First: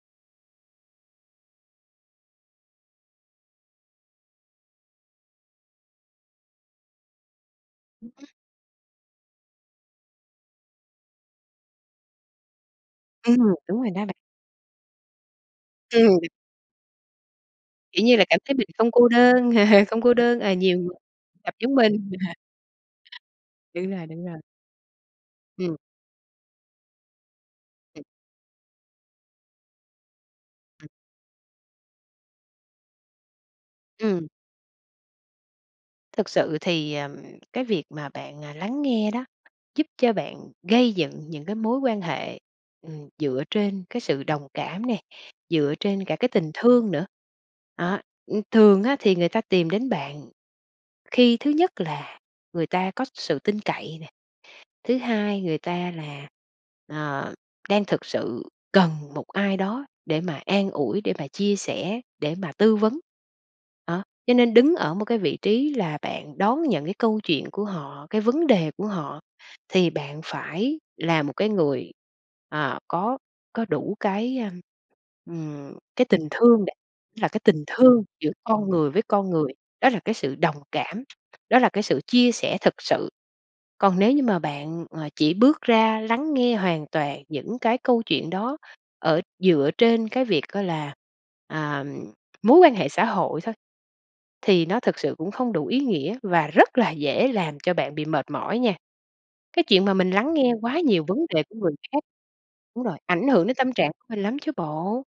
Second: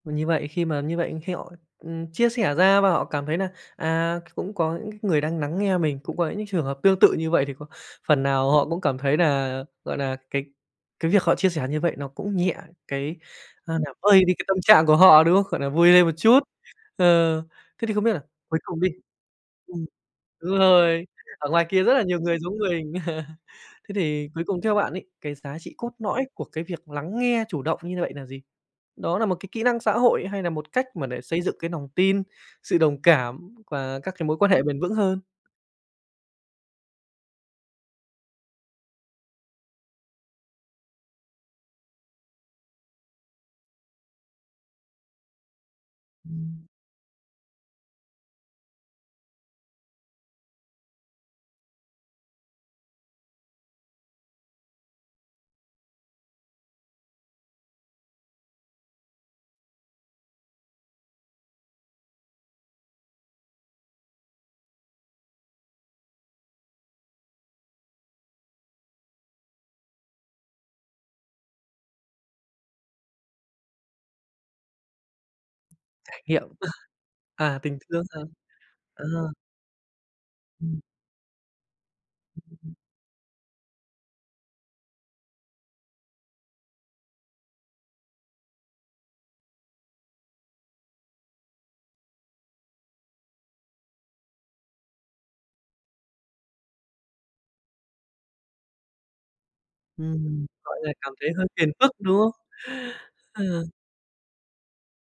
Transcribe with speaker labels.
Speaker 1: M như vậy, khi mà như vậy khi họ, ừm, chia sẻ ra và họ cảm thấy nà, à, c cũng có những c người đang nắng nghe mình, cũng có những trường hợp tương tự như vậy thì có phần nào họ cũng cảm thấy nà, gọi nà, cái cái việc họ chia sẻ như vậy nó cũng nhẹ cái
Speaker 2: Ừm,
Speaker 1: a,
Speaker 2: đúng rồi
Speaker 1: làm
Speaker 2: đó bạn.
Speaker 1: vơi đi cái tâm trạng của họ, đúng không? Gọi là, vui lên một
Speaker 2: Ừm.
Speaker 1: chút. Ờ, thế thì không
Speaker 2: Kiểu
Speaker 1: biết
Speaker 2: như
Speaker 1: là
Speaker 2: là, cảm thấy
Speaker 1: cuối
Speaker 2: mình
Speaker 1: cùng đi
Speaker 2: không cô đơn,
Speaker 1: ừm,
Speaker 2: không cô đơn, à,
Speaker 1: đúng
Speaker 2: nhiều
Speaker 1: rồi, ở
Speaker 2: gặp
Speaker 1: ngoài
Speaker 2: giống
Speaker 1: kia rất là
Speaker 2: mình.
Speaker 1: nhiều người giống mình.
Speaker 2: Đúng
Speaker 1: Thế
Speaker 2: rồi, đúng
Speaker 1: thì
Speaker 2: rồi.
Speaker 1: cuối cùng theo bạn ấy, cái giá trị
Speaker 2: Ừm.
Speaker 1: cốt lõi của cái việc lắng nghe chủ động như vậy nà gì? Đó nà một cái kỹ năng xã hội hay nà một cách mà để xây dựng cái nòng tin, sự đồng cảm quà các cái
Speaker 2: Ừm.
Speaker 1: mối quan hệ bền vững hơn?
Speaker 2: Thực sự thì, ờm, cái việc mà bạn, à, lắng nghe đó, giúp cho bạn gây dựng những cái mối quan hệ, ừm, dựa trên cái sự đồng cảm nè, dựa trên cả cái tình
Speaker 1: Ừm.
Speaker 2: thương nữa. Đó, ưm, thường á thì người ta tìm đến bạn khi thứ nhất là người ta có sự tin cậy nè, thứ hai người ta là, à, đang thực sự cần một ai đó để mà an ủi, để mà chia sẻ, để mà tư vấn. Đó, cho nên đứng ở một cái vị trí là bạn đón nhận cái câu chuyện của họ, cái vấn đề của họ, thì bạn phải là một cái người, à, có có đủ cái, ờm, ừm, cái
Speaker 1: Trải
Speaker 2: tình
Speaker 1: nghiệm.
Speaker 2: thương đã, là cái
Speaker 1: À,
Speaker 2: tình
Speaker 1: tình thương,
Speaker 2: thương
Speaker 1: ờ.
Speaker 2: giữa con người với
Speaker 1: Ờ.
Speaker 2: con người, đó là cái sự đồng
Speaker 1: Ừm.
Speaker 2: cảm, đó là cái sự chia sẻ thật sự. Còn nếu như mà bạn, à, chỉ bước ra lắng nghe hoàn toàn những cái câu chuyện đó ở dựa trên cái việc á là, à, mối quan hệ xã hội thôi, thì nó thực sự cũng không đủ ý nghĩa, và rất là dễ làm cho bạn bị mệt mỏi nha. Cái chuyện mà mình lắng
Speaker 1: Ừm,
Speaker 2: nghe
Speaker 1: gọi
Speaker 2: quá
Speaker 1: là,
Speaker 2: nhiều
Speaker 1: cảm
Speaker 2: vấn
Speaker 1: thấy
Speaker 2: đề
Speaker 1: hơi
Speaker 2: của
Speaker 1: phiền
Speaker 2: người
Speaker 1: phức,
Speaker 2: khác,
Speaker 1: đúng không?
Speaker 2: đúng rồi, ảnh hưởng đến
Speaker 1: Ờ.
Speaker 2: tâm trạng của mình lắm chứ bộ.